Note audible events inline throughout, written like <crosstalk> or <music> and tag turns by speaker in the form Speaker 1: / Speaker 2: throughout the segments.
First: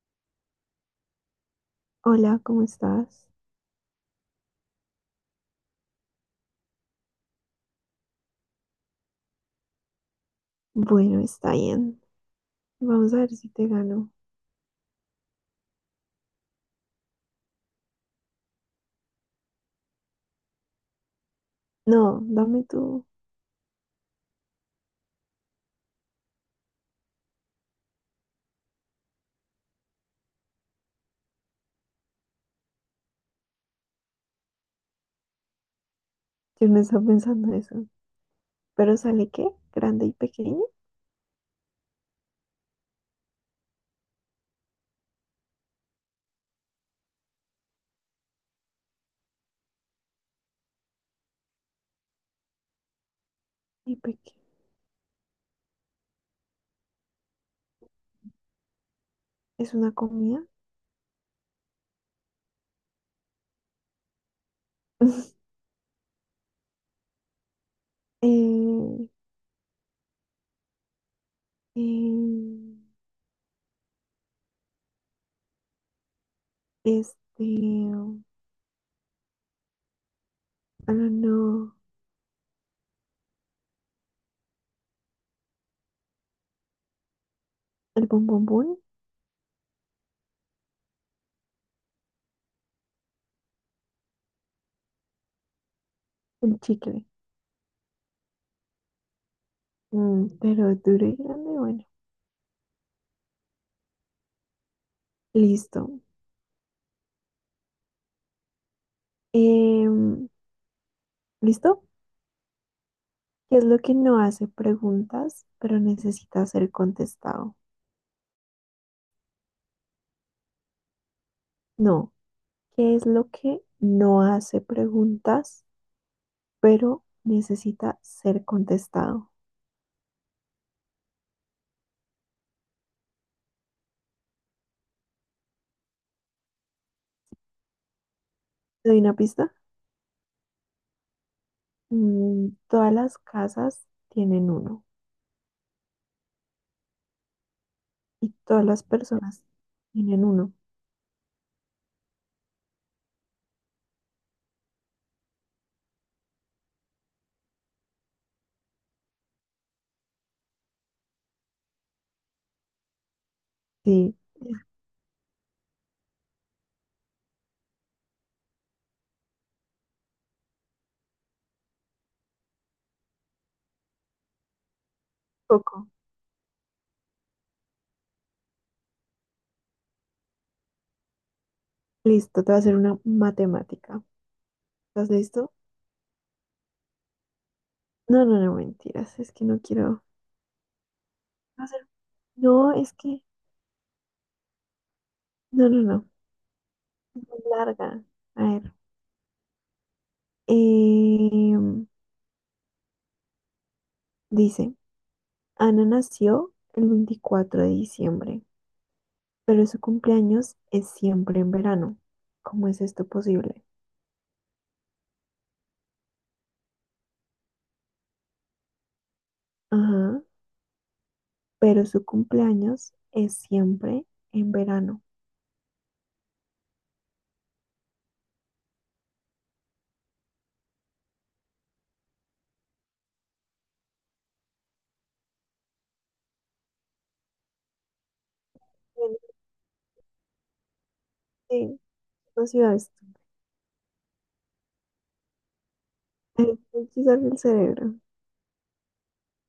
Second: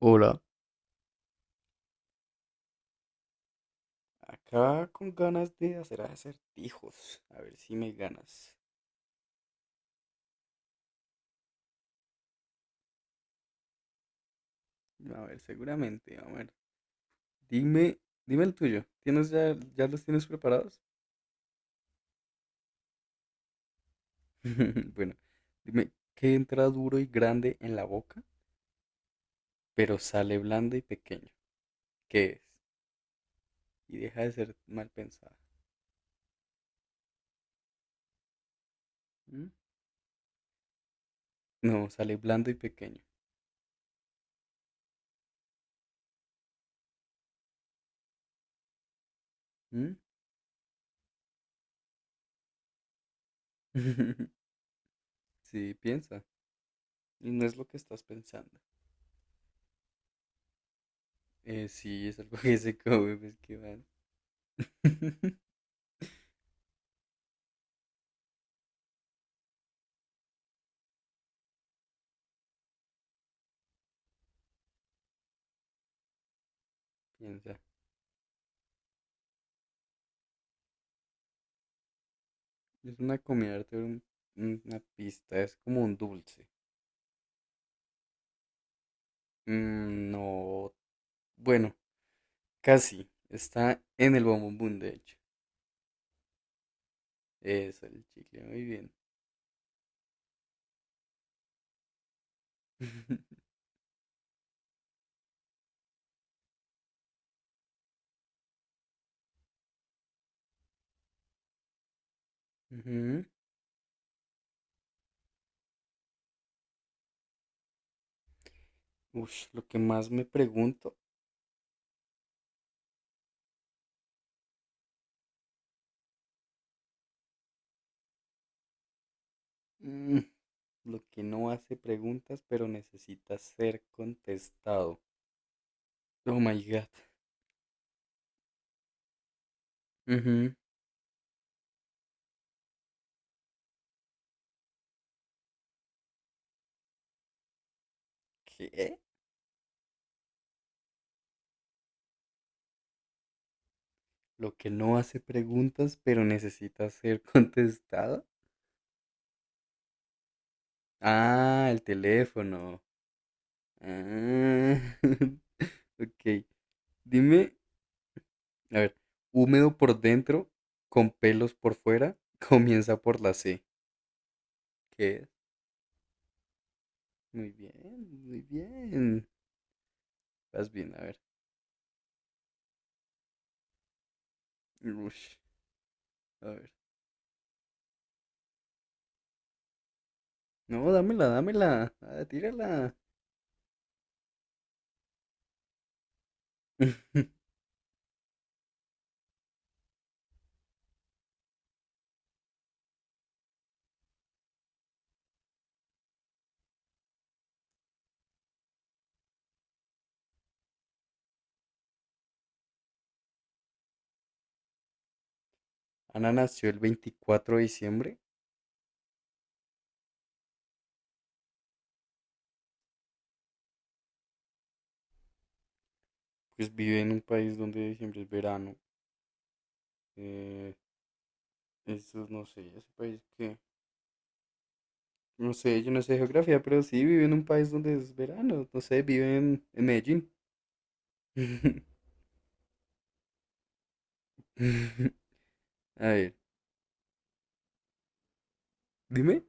Speaker 1: Hola.
Speaker 2: Hola, ¿cómo estás?
Speaker 1: Acá con ganas de hacer acertijos. A ver si me ganas.
Speaker 2: Bueno, está bien. Vamos a ver si te gano.
Speaker 1: A ver, seguramente. A ver. Dime, dime el tuyo. ¿Tienes ya, ya los tienes preparados?
Speaker 2: No, dame tú.
Speaker 1: <laughs> Bueno, dime, ¿qué entra duro y grande en la boca, pero sale blando y pequeño? ¿Qué es? Y deja de ser mal pensada.
Speaker 2: Yo no estaba pensando eso. ¿Pero sale qué?
Speaker 1: ¿Mm?
Speaker 2: ¿Grande y pequeño?
Speaker 1: No, sale blando y pequeño. ¿Mm?
Speaker 2: Y pequeño.
Speaker 1: <laughs> Sí, piensa. Y no es lo que estás pensando.
Speaker 2: ¿Es una comida?
Speaker 1: Sí, es algo <laughs> que se come, pues qué mal.
Speaker 2: <laughs>
Speaker 1: <laughs>
Speaker 2: Eh, eh, este...
Speaker 1: Piensa.
Speaker 2: Ah, no.
Speaker 1: Es una comida de arte, una pista, es como un dulce.
Speaker 2: ¿El bombombón?
Speaker 1: No, bueno, casi. Está en el bombombón, de hecho.
Speaker 2: El chicle.
Speaker 1: Es el chicle, muy bien.
Speaker 2: Mm, pero duro y grande, bueno.
Speaker 1: <laughs>
Speaker 2: Listo. Em, ¿Listo?
Speaker 1: Ujú.
Speaker 2: ¿Qué es lo que no hace preguntas, pero necesita ser contestado?
Speaker 1: Ush, lo que más me pregunto.
Speaker 2: No. ¿Qué es lo que no hace preguntas, pero necesita ser contestado?
Speaker 1: mm, lo que no hace preguntas, pero necesita ser contestado. Oh my God.
Speaker 2: ¿Te doy una pista?
Speaker 1: Ujú.
Speaker 2: Mm, todas las casas tienen uno y todas las
Speaker 1: ¿Qué?
Speaker 2: personas tienen uno.
Speaker 1: Lo que no hace preguntas, pero necesita ser <laughs> contestado. Ah, el teléfono.
Speaker 2: Sí,
Speaker 1: Ah, <laughs> ok. Dime, a ver, húmedo por dentro, con pelos por fuera, <laughs> comienza por la C. ¿Qué es?
Speaker 2: poco.
Speaker 1: Muy bien, muy bien. Vas bien, a ver.
Speaker 2: Listo, te voy a hacer una matemática. ¿Estás
Speaker 1: Ush,
Speaker 2: listo?
Speaker 1: a ver.
Speaker 2: No, no, no, mentiras. Es que no quiero
Speaker 1: No, dámela,
Speaker 2: hacer.
Speaker 1: dámela. Ah,
Speaker 2: No, es
Speaker 1: tírala.
Speaker 2: que. No, no, no. Es
Speaker 1: <laughs>
Speaker 2: muy larga. A ver. em, dice, Ana nació el 24 de diciembre, pero su cumpleaños es siempre en verano. ¿Cómo es esto posible?
Speaker 1: Ana nació el 24 de diciembre.
Speaker 2: Ajá, pero su cumpleaños es siempre en verano.
Speaker 1: Pues vive en un país donde diciembre es verano. Eh, Eso no sé, ese país que. No sé, yo no sé geografía, pero sí vive en un país donde es verano. No sé,
Speaker 2: Bueno,
Speaker 1: vive en Medellín.
Speaker 2: sí,
Speaker 1: <laughs>
Speaker 2: no ciudad esto.
Speaker 1: A ver,
Speaker 2: Ay, me quiso el cerebro.
Speaker 1: dime.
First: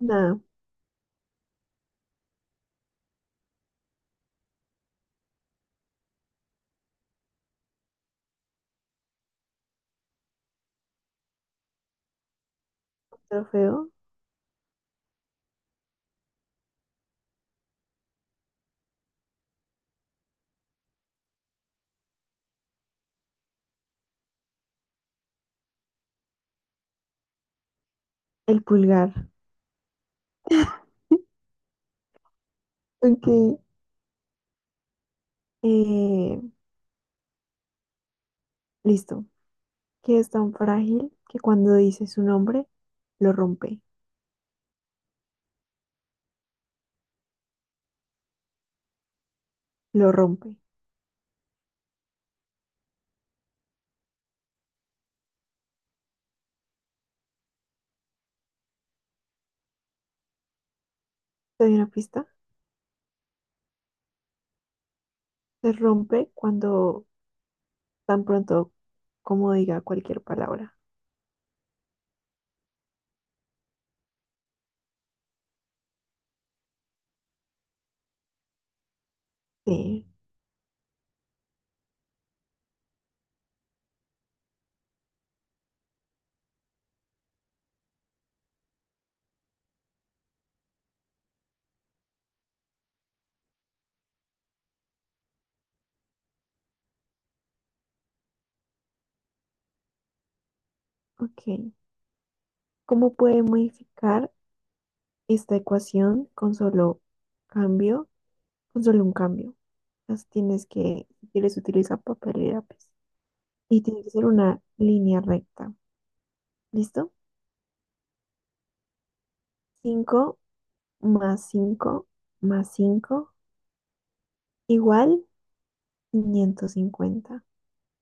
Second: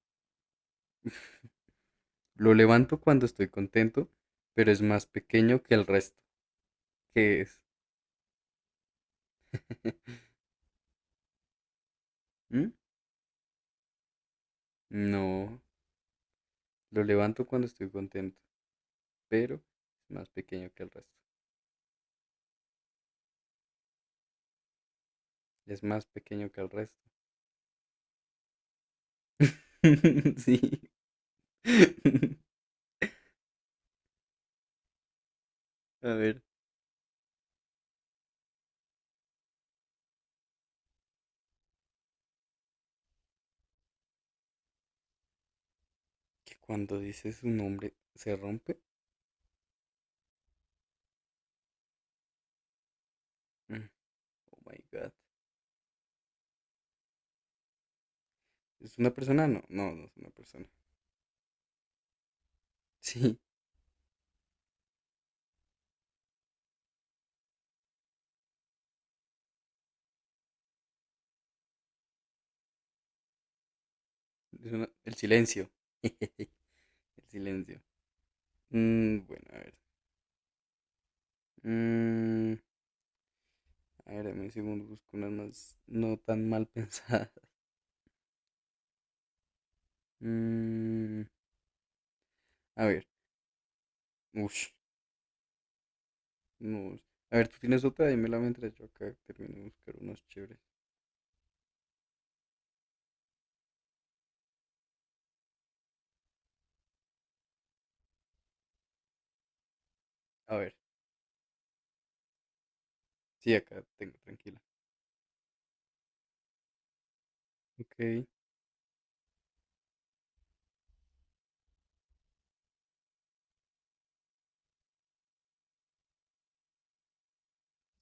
Speaker 2: Nada,
Speaker 1: Lo levanto cuando estoy contento, pero es más pequeño que el resto. ¿Qué es? <laughs> ¿Mm?
Speaker 2: trofeo.
Speaker 1: No, lo levanto cuando estoy contento, pero es más pequeño que el resto. Es más pequeño que el resto.
Speaker 2: El pulgar.
Speaker 1: <laughs> Sí.
Speaker 2: <laughs>
Speaker 1: <laughs>
Speaker 2: Ok,
Speaker 1: A
Speaker 2: eh,
Speaker 1: ver,
Speaker 2: listo. Que es tan frágil que cuando dice su nombre, lo rompe,
Speaker 1: que cuando dices su nombre se rompe.
Speaker 2: lo rompe.
Speaker 1: Mm, Oh my God. ¿Es una persona? No, no, no es una persona.
Speaker 2: ¿Te doy una pista?
Speaker 1: <laughs> Sí,
Speaker 2: Se rompe cuando tan pronto como diga cualquier palabra.
Speaker 1: es una- el silencio. <laughs> El silencio. Bueno, a ver.
Speaker 2: Sí,
Speaker 1: Mm, A ver, dame un segundo, busco unas más no tan mal <laughs> pensadas. Mm, a ver, ush, no. A ver, tú tienes otra, dímela mientras yo acá termino de buscar unos chéveres.
Speaker 2: ok. ¿Cómo puede modificar esta ecuación con solo cambio, con solo un cambio? Entonces
Speaker 1: A
Speaker 2: tienes
Speaker 1: ver,
Speaker 2: que, si quieres, utiliza papel y lápiz.
Speaker 1: sí, acá
Speaker 2: Y tiene que
Speaker 1: tengo,
Speaker 2: ser
Speaker 1: tranquila.
Speaker 2: una línea recta. ¿Listo?
Speaker 1: Ok,
Speaker 2: 5 más 5 más cinco igual 550.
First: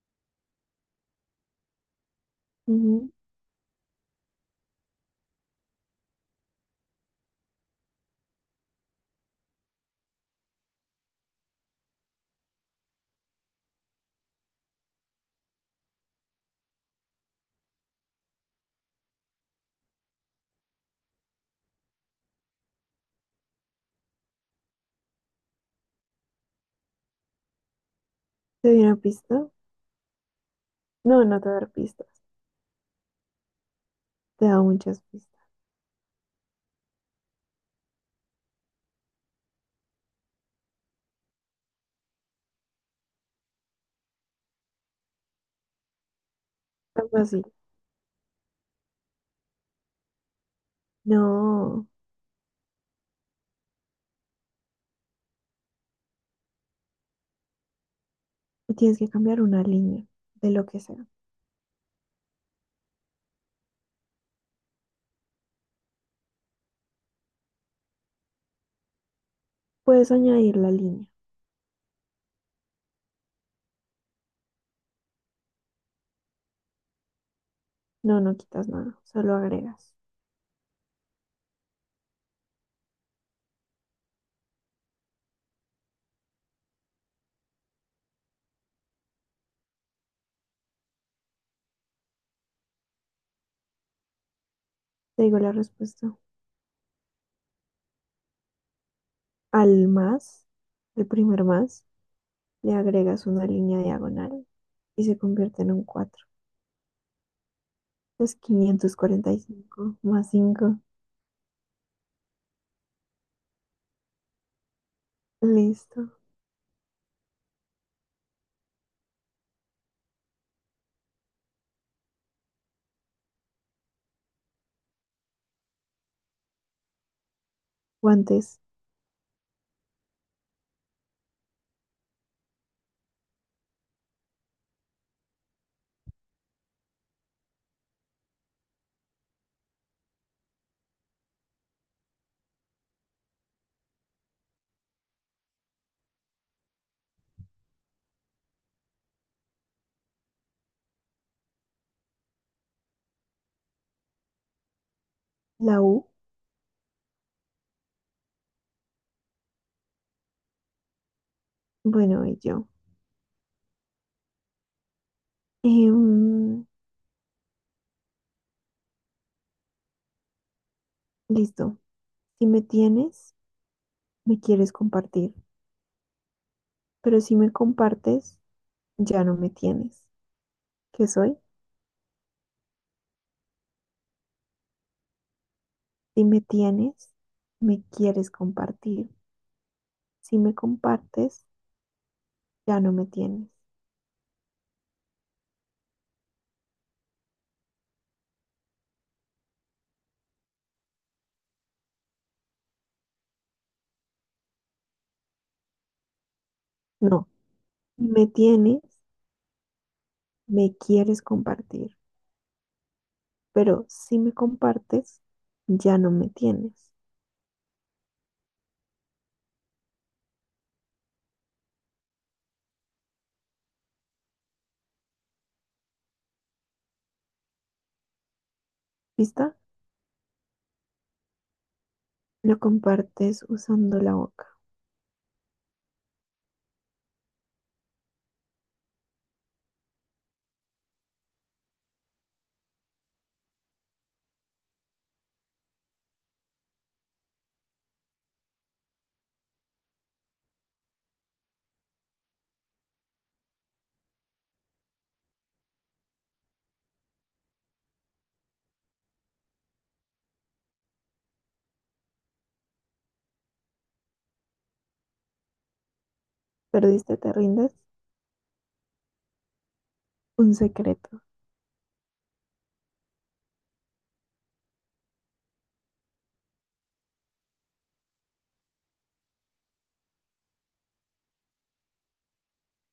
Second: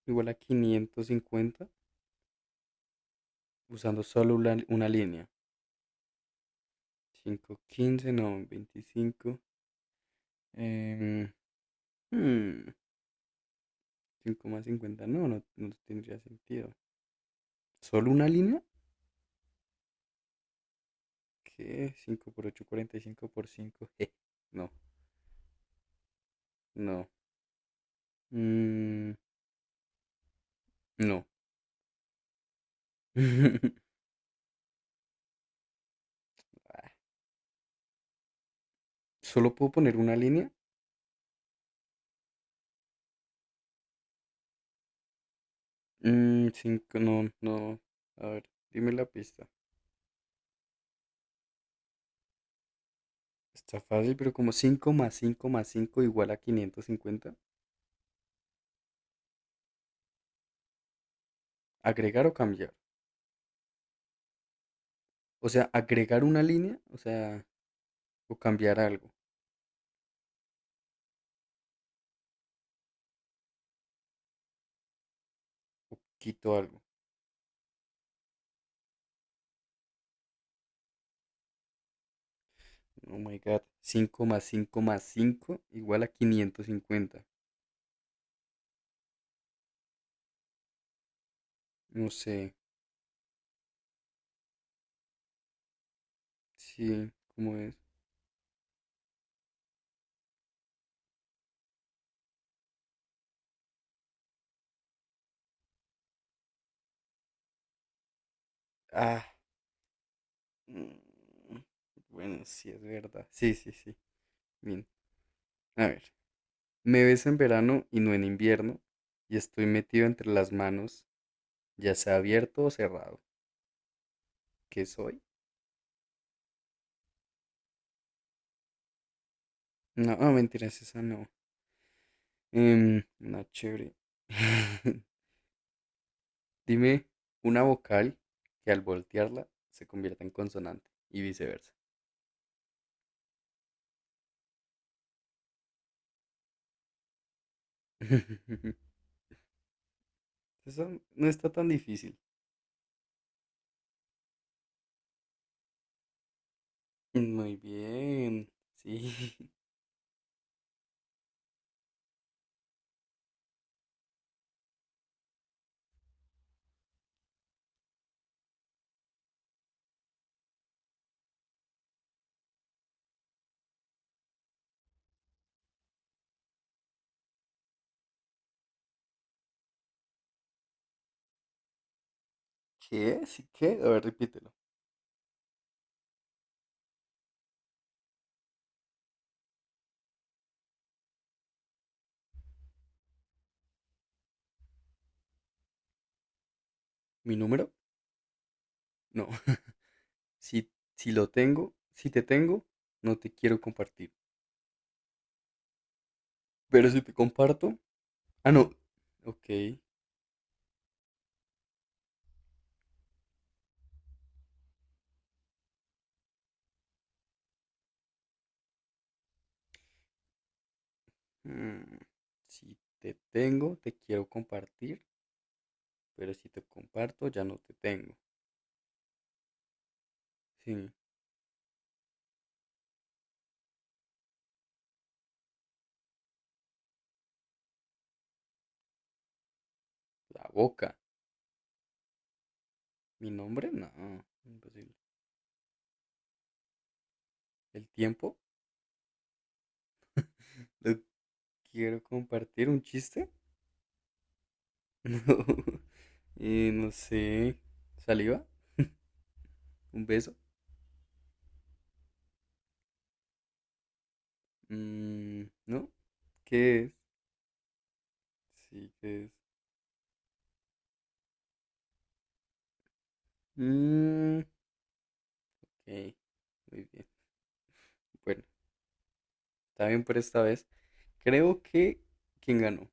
Speaker 1: igual a 550
Speaker 2: Ujú.
Speaker 1: usando solo una línea. Cinco quince no, 25, em, hmm, cinco más 50 no, no, no tendría sentido. ¿Solo una línea? ¿Qué? Cinco por ocho 45 por 5. <laughs> No, no.
Speaker 2: ¿Te doy una
Speaker 1: Mm,
Speaker 2: pista? No,
Speaker 1: no.
Speaker 2: no te voy a dar pistas.
Speaker 1: <laughs>
Speaker 2: Te he dado muchas pistas.
Speaker 1: ¿Solo puedo poner una línea? Cinco,
Speaker 2: Tan
Speaker 1: no,
Speaker 2: fácil.
Speaker 1: no. A ver, dime la pista.
Speaker 2: No,
Speaker 1: Está fácil, pero como 5 más 5 más 5 igual a 550.
Speaker 2: tienes que cambiar una línea de lo que sea.
Speaker 1: ¿Agregar o cambiar? O sea, agregar una línea, o sea, o cambiar algo,
Speaker 2: Puedes añadir la línea.
Speaker 1: o quito algo.
Speaker 2: No, no quitas nada, solo agregas.
Speaker 1: Oh my God. 5 más 5 más 5 igual a 550. No sé,
Speaker 2: Te digo la respuesta.
Speaker 1: sí, ¿cómo es?
Speaker 2: Al más, el primer más, le agregas una línea diagonal y se convierte en un 4. Es quinientos
Speaker 1: Ah,
Speaker 2: cuarenta y cinco más cinco.
Speaker 1: mm, bueno, sí, es verdad. Sí, sí, sí. Bien. A ver.
Speaker 2: Listo.
Speaker 1: Me ves en verano y no en invierno, y estoy metido entre las manos, ya sea abierto o cerrado. ¿Qué soy?
Speaker 2: Guantes,
Speaker 1: No, ah, mentiras, esa no. Una chévere. <laughs> Dime una vocal que al voltearla se convierta en consonante y viceversa. <laughs> Eso no está tan difícil.
Speaker 2: la U.
Speaker 1: Muy bien. Sí. <laughs>
Speaker 2: Bueno, y yo. Em, listo. Si me tienes, me quieres compartir. Pero si me compartes, ya no me tienes. ¿Qué soy?
Speaker 1: ¿Qué? ¿Sí qué? A ver, repítelo.
Speaker 2: Si me tienes, me quieres compartir. Si me compartes, ya no me tienes.
Speaker 1: ¿Mi número? No. <laughs> Si lo tengo, si te tengo, no te quiero compartir. Pero si te
Speaker 2: No,
Speaker 1: comparto.
Speaker 2: ni me
Speaker 1: Ah, no.
Speaker 2: tienes,
Speaker 1: Ok.
Speaker 2: me quieres compartir, pero si me compartes, ya no me tienes.
Speaker 1: mm, Si te tengo, te quiero compartir. Pero si te comparto, ya no te tengo.
Speaker 2: ¿Vista?
Speaker 1: Sí.
Speaker 2: Lo compartes usando la boca.
Speaker 1: La boca. Mi nombre, no. Imposible. El tiempo. Lo quiero compartir. ¿Un chiste? <laughs> No. No sé. ¿Saliva? ¿Un beso? Mm, ¿no? ¿Qué es?
Speaker 2: ¿Perdiste, te rindes?
Speaker 1: Sí, ¿qué es?
Speaker 2: Un secreto.
Speaker 1: Mm, ok. Muy bien. Bueno, está bien por esta vez. Creo que. ¿Quién ganó?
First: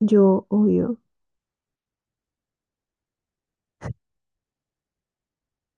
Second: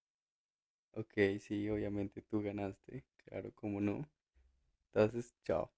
Speaker 2: Yo obvio.
Speaker 1: Ok, sí, obviamente tú ganaste. Claro, cómo no. Entonces, chao.